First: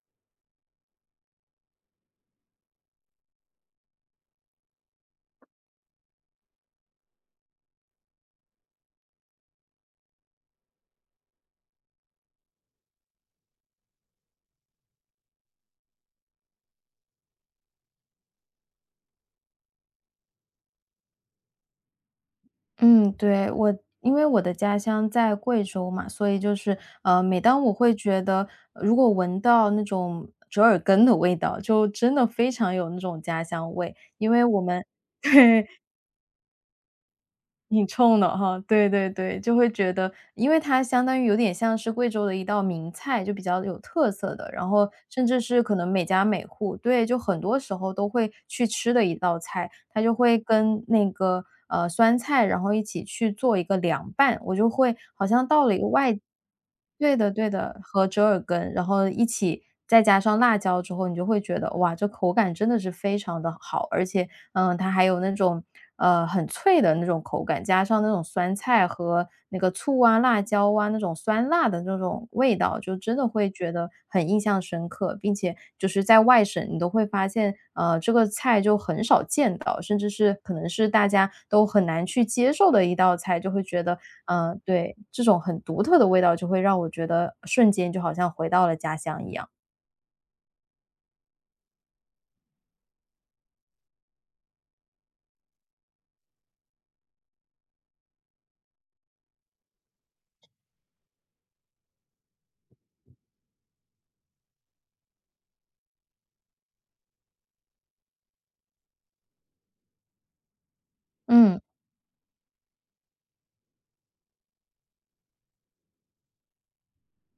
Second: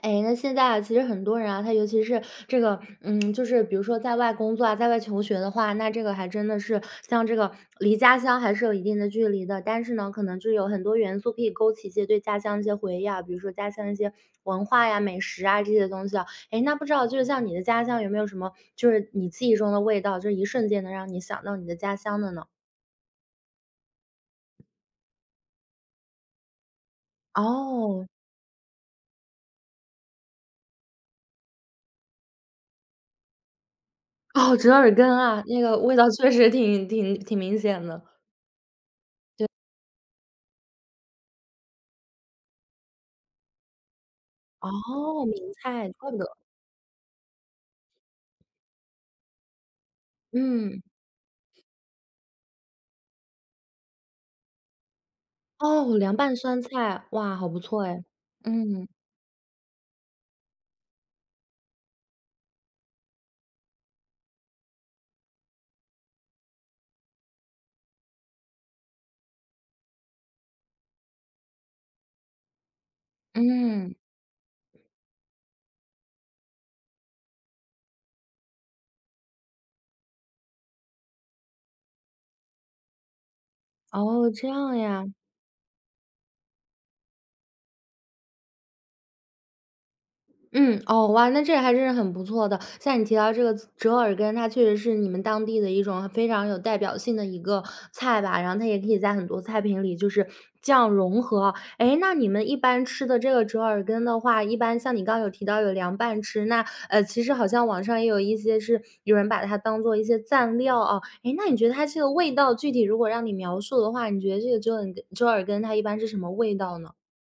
哎，那现在啊，其实很多人啊，他尤其是这个，就是比如说在外工作啊，在外求学的话，那这个还真的是像这个离家乡还是有一定的距离的。但是呢，可能就有很多元素可以勾起一些对家乡一些回忆啊，比如说家乡一些文化呀、美食啊这些东西啊。哎，那不知道就是像你的家乡有没有什么，就是你记忆中的味道，就是一瞬间能让你想到你的家乡的呢？嗯，对，我因为我的家乡在贵州嘛，所以就是，每当我会哦，觉得，如果闻到那种折耳根的味道，就真的非常有那种家乡味，因为哦，我折们 耳根 啊，那对，个味道确实挺明显挺的。冲的哈，对对对，就会觉得，因为它相当于有点像是贵州的一道名菜，就比较有特色的，然后哦，甚名至是可能菜，每怪不家得。每户，对，就很多时候都会去吃的一道菜，它就会嗯，跟那个酸菜，然后一起去做一个凉拌，我就会好像到了一个哦，凉外拌酸菜，对的哇，好对不的，错哎。和折耳根，然嗯，后一起再加上辣椒之后，你就会觉得，哇，这口感真的是非常的好。而且，嗯，它还有那种，很脆的那种口感，加上那种酸菜和那个醋啊、辣椒啊，那种酸辣的那种味道，就真的会觉得嗯，很印象深刻。并且就是在外省，你都会发现，这个菜就很少见到，甚至是可能是大家都很难去接受的一道菜，就会觉得哦，这嗯，样对，呀。这种很独特的味道就会让我觉得瞬间就好像回到了家乡一样。嗯，哦，哇，那这还真是很不错的。像你提到这个折耳根，它确实是你们当地的一种非常有代表性的一个菜吧，然后它也可以在很多菜品里就是这样融合。诶，那你们一般吃的这个折耳根的话，一般像你刚刚有提到有凉拌吃，那其实好像网上也有一些是有人把它当做一些蘸料啊。诶，那你嗯，觉得它这个味道具体如果让你描述的话，你觉得这个折耳根它一般是什么味道呢？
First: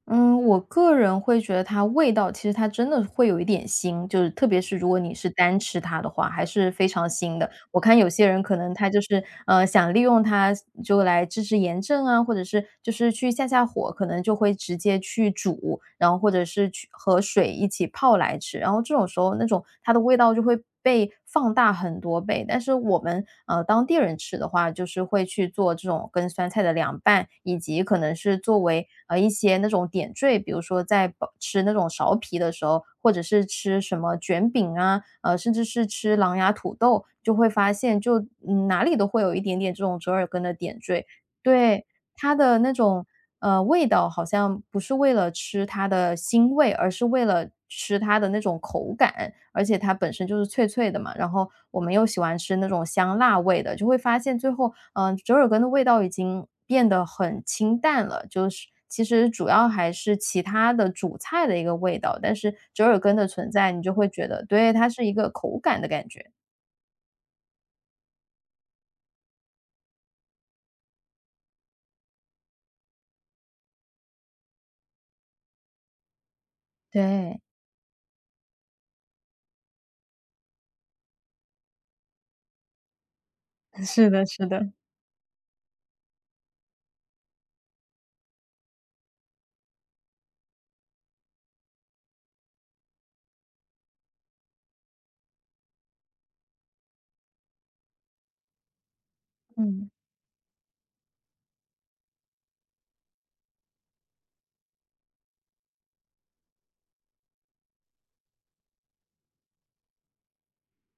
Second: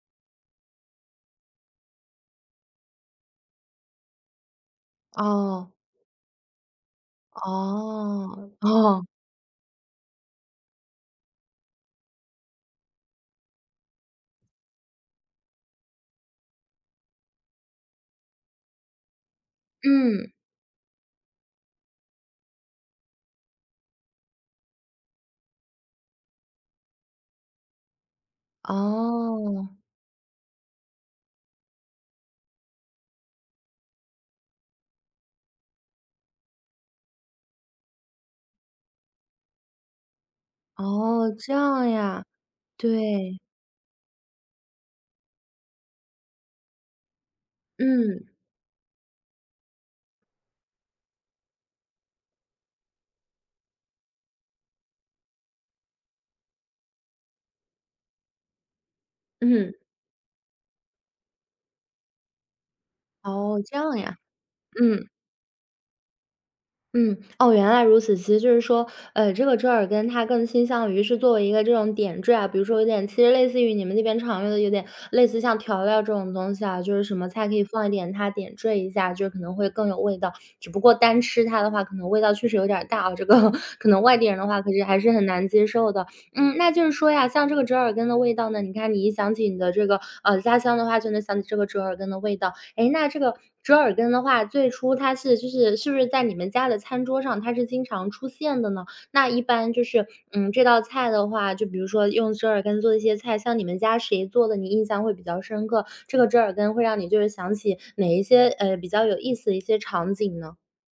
嗯，我个人会觉得它味道其实它真的会有一点腥，就是特别是如果你是单哦，吃它的话，还是非常腥的。我看有些人哦，可能他就哦，是，想利用它就来治治炎症啊，或者是就是去下下火，可能就会直接去煮，然后或者是去和水一起泡来吃。然后这种时候那种它的味嗯。道就会被放大很多倍。但是我们当地人吃的话，就是会去做这种跟酸菜的凉拌，以及可能是作为一些哦，那种点缀，比如说在包吃那种苕皮的时候，或者是吃什么卷饼啊，甚至是吃狼牙土豆，就会发现就嗯哪里都会有一点点这种折耳根的点缀。哦，这对，样呀，它的那种，对，味道好像不是为了吃它的腥味，而是为了吃它嗯，的那种口感，而且它本身就是脆脆的嘛，然后我们又喜欢吃那种香辣味的，就会发现最后，嗯、折耳根的味道已经变得很清淡了，就是其实主要嗯，还是其他的主菜的一个味道，但是折耳根的存哦，在，这你就样会呀，觉得，对，它是嗯。一个口感的感觉，嗯，哦，原来如此。其实就是说，这个折耳根它更倾向于是作为一个这种点缀啊，比如说有点，其实类似于你们那边常用的，有点类似像调料这种东西啊，就是什么对，菜可以放一点它点缀一下，就是可能会更有味道。只不过单吃它的话，可能味道确实有点儿大啊，这个 可能是外地的，人是的话，可的。是还是很难接受的。嗯，那就是说呀，像这个折耳根的味道呢，你看你一想起你的这个家乡的话，就能想起这个折耳根的味道。哎，那这个折耳根的话，最初就是是不是在你们家的餐桌上，它是经常出现的呢？那一般就嗯。是，嗯，这道菜的话，就比如说用折耳根做一些菜，像你们家谁做的你印象会比较深刻？这个折耳根会让你就是想起哪一些，比较有意思的一些场景呢？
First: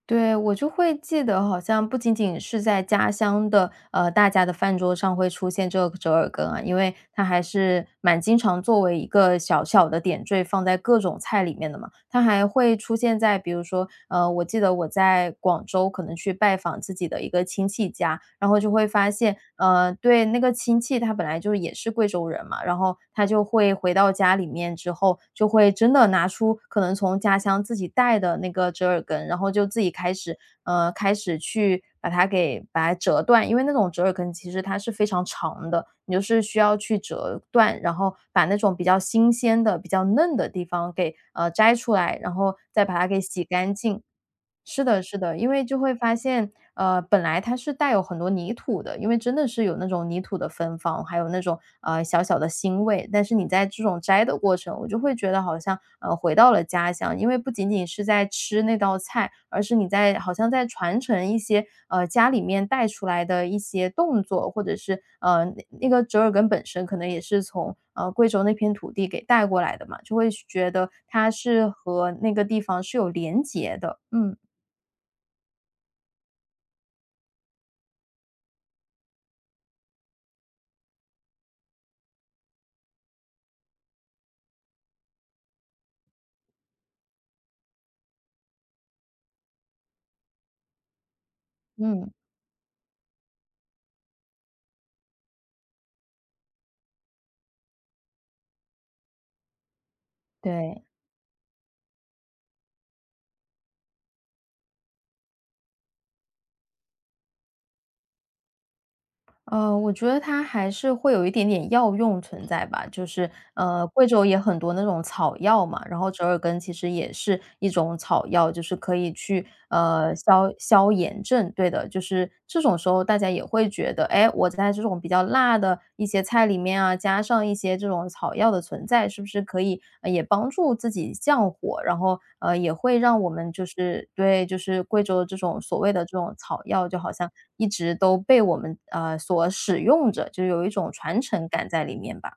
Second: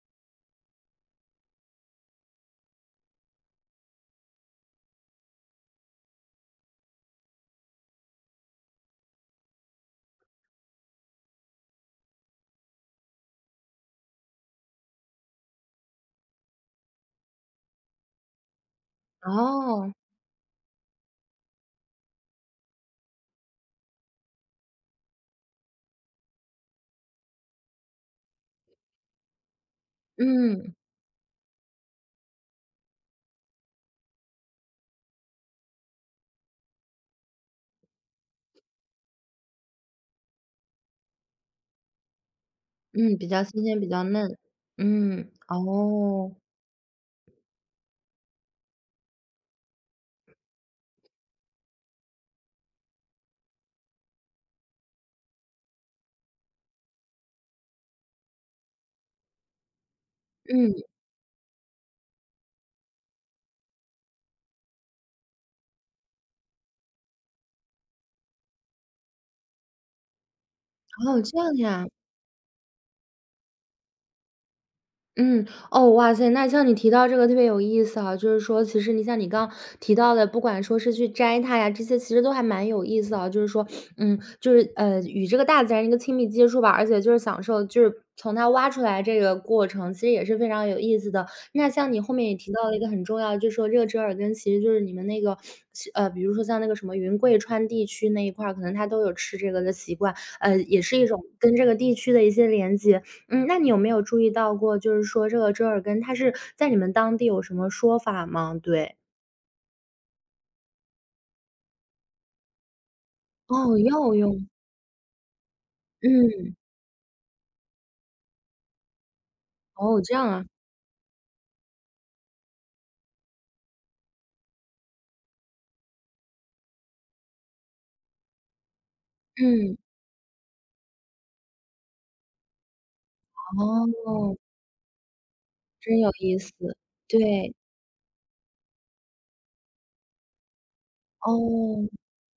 对，我就会记得好像不仅仅是在家乡的，大家的饭桌上会出现这个折耳根啊，因为它还是蛮经常作为一个小小的点缀放在各种菜里面的嘛。它还会出现在比如说，我记得我在广州可能去拜访自己的一个亲戚家，然后就会发现，哦，对，那个亲戚他本来就也是贵州人嘛，然后他就会回到家里面之后，就会真的拿出可能从家乡自己带的那个折耳根，然后就自己开始，嗯，开始去把它给折断。因为那种折耳根其实它是非常长的，你就是需要去折断，然后把那种比较新鲜的、比较嫩的地方给，摘出来，然后再把它嗯，给比较洗新干鲜，比净。较嫩。是的，是嗯，的，因为就会发哦，现，本来它是带有很多泥土的，因为真的是有那种泥土的芬芳，还有那种小小的腥味。但是你在这种摘的过程，我就会觉得好像回到了家乡，因为不仅仅是在吃那道菜，而是你在好像在嗯，传承一些家里面带出来的一些动作，或者是那个折耳根本身可能也是从贵州那片土地给带过来的嘛，就会觉得哦，它这样是呀。和那个地方是有连结的，嗯。嗯，哦，哇塞，那像你提到这个特别有意思啊，就是说，其实你像你刚刚提到的，不管说是去摘它呀，这些其实都还蛮有意思啊。就是说，就是与这个大自然一个亲密接触吧，而且就是享受，就是从它挖出来这个过程，其实也是非常有意思的。那像你嗯，后面也提到了一个很重要，就是说热折耳根其实就是你们那个比如说像那个什么云贵川地区那一块儿，可能它都有吃这个的习惯，也对，是一种跟这个地区的一些连接。嗯，那你有没有注意到过，就是说这个折耳根它是在你们当地有什么说法吗？对。我觉得它还是会有一点点药用存在吧，就是，哦，贵药州也用，很多那种草药嘛，然后折耳嗯，根其实也是一种草药，就是可以去，哦，这样啊，消消炎症。对的，就是这种时候大家也会觉得，哎，我在这种比较辣的一些菜里面啊，加上一些这种草药的存在，是不是可嗯，以，也帮助自己降火，然后，也会让我们就是哦，对，就是贵州这种所谓真的有这种意思，草药，就好像对，一直都被我们，所使用着，就有一种传承感在哦。里面吧。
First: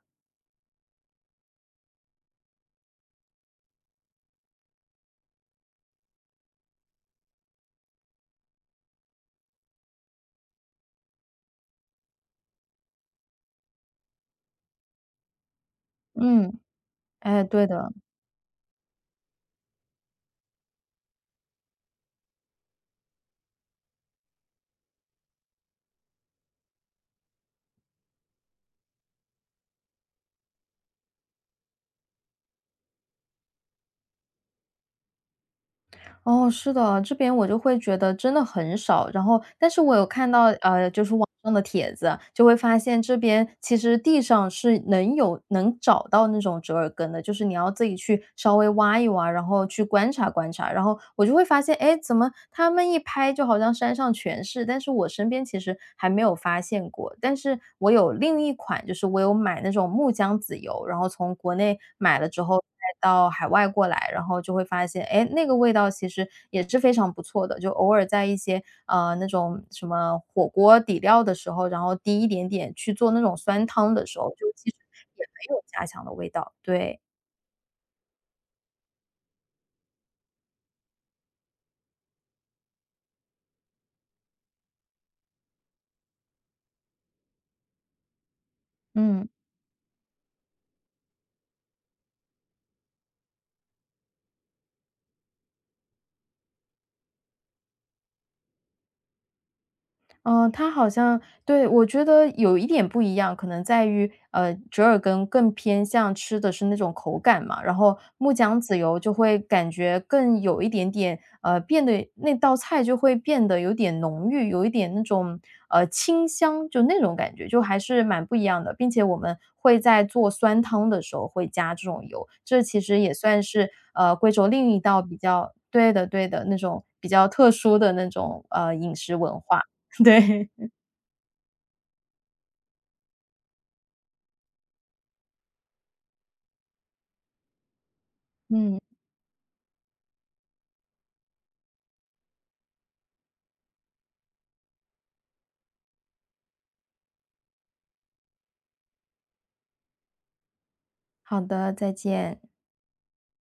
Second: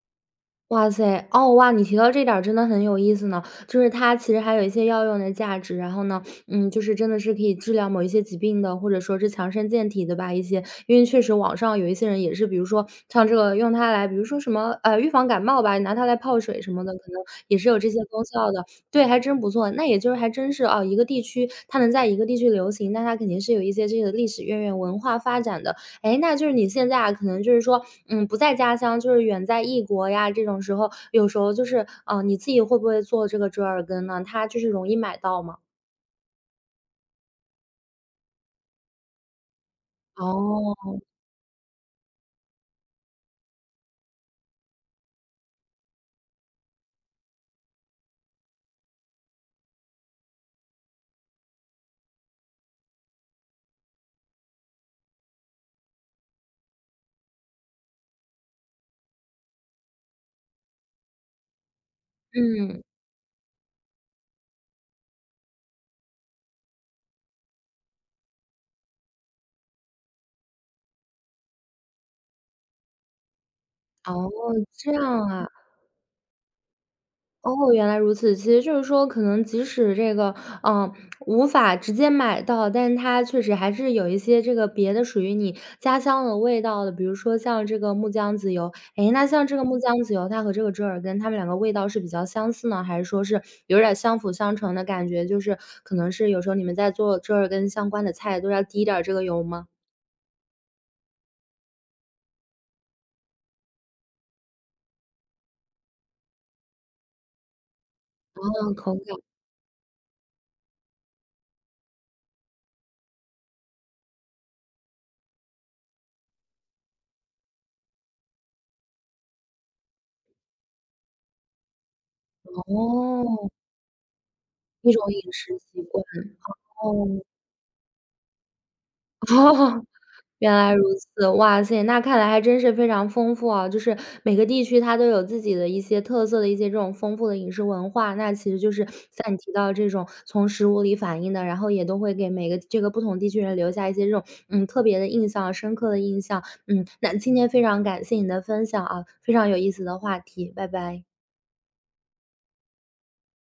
哇塞，哦，哇，你提到这点儿真的很有意思呢，就是它其实还有一些药用的价值，然后呢，就是真的是可以治疗某一些疾病的，或者说是强身健体的吧，一些，因为确实网上有一些人也是，比如说像这个用它来，比如说什么，预防感冒吧，拿它来泡嗯，水什么的，可能哎，也对是有这的。些功效的，对，还真不错。那也就是还真是啊，一个地区它能在一个地区流行，那它肯定是有一些这个历史渊源、文化发展的，哎，那就是你现在啊，可能就是说，不在家乡，就是远在异国呀，这种时候，有时候就是，你自己会不会做这个折耳根呢？它就是容易买到吗？哦，是的，这边我就会觉得真的很少，然后但是我有看到，哦，就是网上的帖子，就会发现这边其实地上是能找到那种折耳根的，就是你要自己去稍微挖一挖，然后去观察观察，然后我就会发现，哎，怎么他们一拍就好像山上全是，但是我身边其实还没有发现过，但是我有另一款，就是我有买那种木姜子油，然后从国内买了之后。嗯，到海外过来，然后就会发现，哎，那个味道其实也是非常不错的，就偶尔在一些，那种什么火锅底料的时候，然后滴一点点去做那种酸汤的时候，哦，就其实这样也啊。很有家乡的味道，对，哦，原来如此。其实就是说，可能即使这个，嗯，无法直接买到，但是它确实还是有一些这个别的属于你家乡的味道的，比如说像这个木姜子油。哎，那嗯。像这个木姜子油，它和这个折耳根，它们两个味道是比较相似呢，还是说是有点儿相辅相成的感觉？就是可能是有时候你们在做折耳根相关的菜，都要滴一点儿这个油吗？嗯，它好像对，我觉得有一点不一样，可能在于，折耳根更偏向吃的是那种口感嘛，然后木姜嗯，子口油就感，会感觉更有一点点，变得那道菜就会变得有点浓郁，有一点那种，清香，就那种感觉，就还是蛮不一样的。并且我们会在做酸汤的时候会加这种油，这其实也算哦，是，贵州另一一种道比饮较食习对惯，的对的，那种比哦。较特殊的那种，饮食 文化。哦。原对。来如此，哇塞，那看来还真是非常丰富啊！就是每个地区它都有自己的一些特色的一些这种丰富的饮食文化，那其实就嗯，是像你提到这种从食物里反映的，然后也都会给每个这个不同地区人留下一些这种特别的印象、深刻的印象。嗯，那今天非常感谢你的分享啊，非常有意思的话题，拜拜。好的，再见。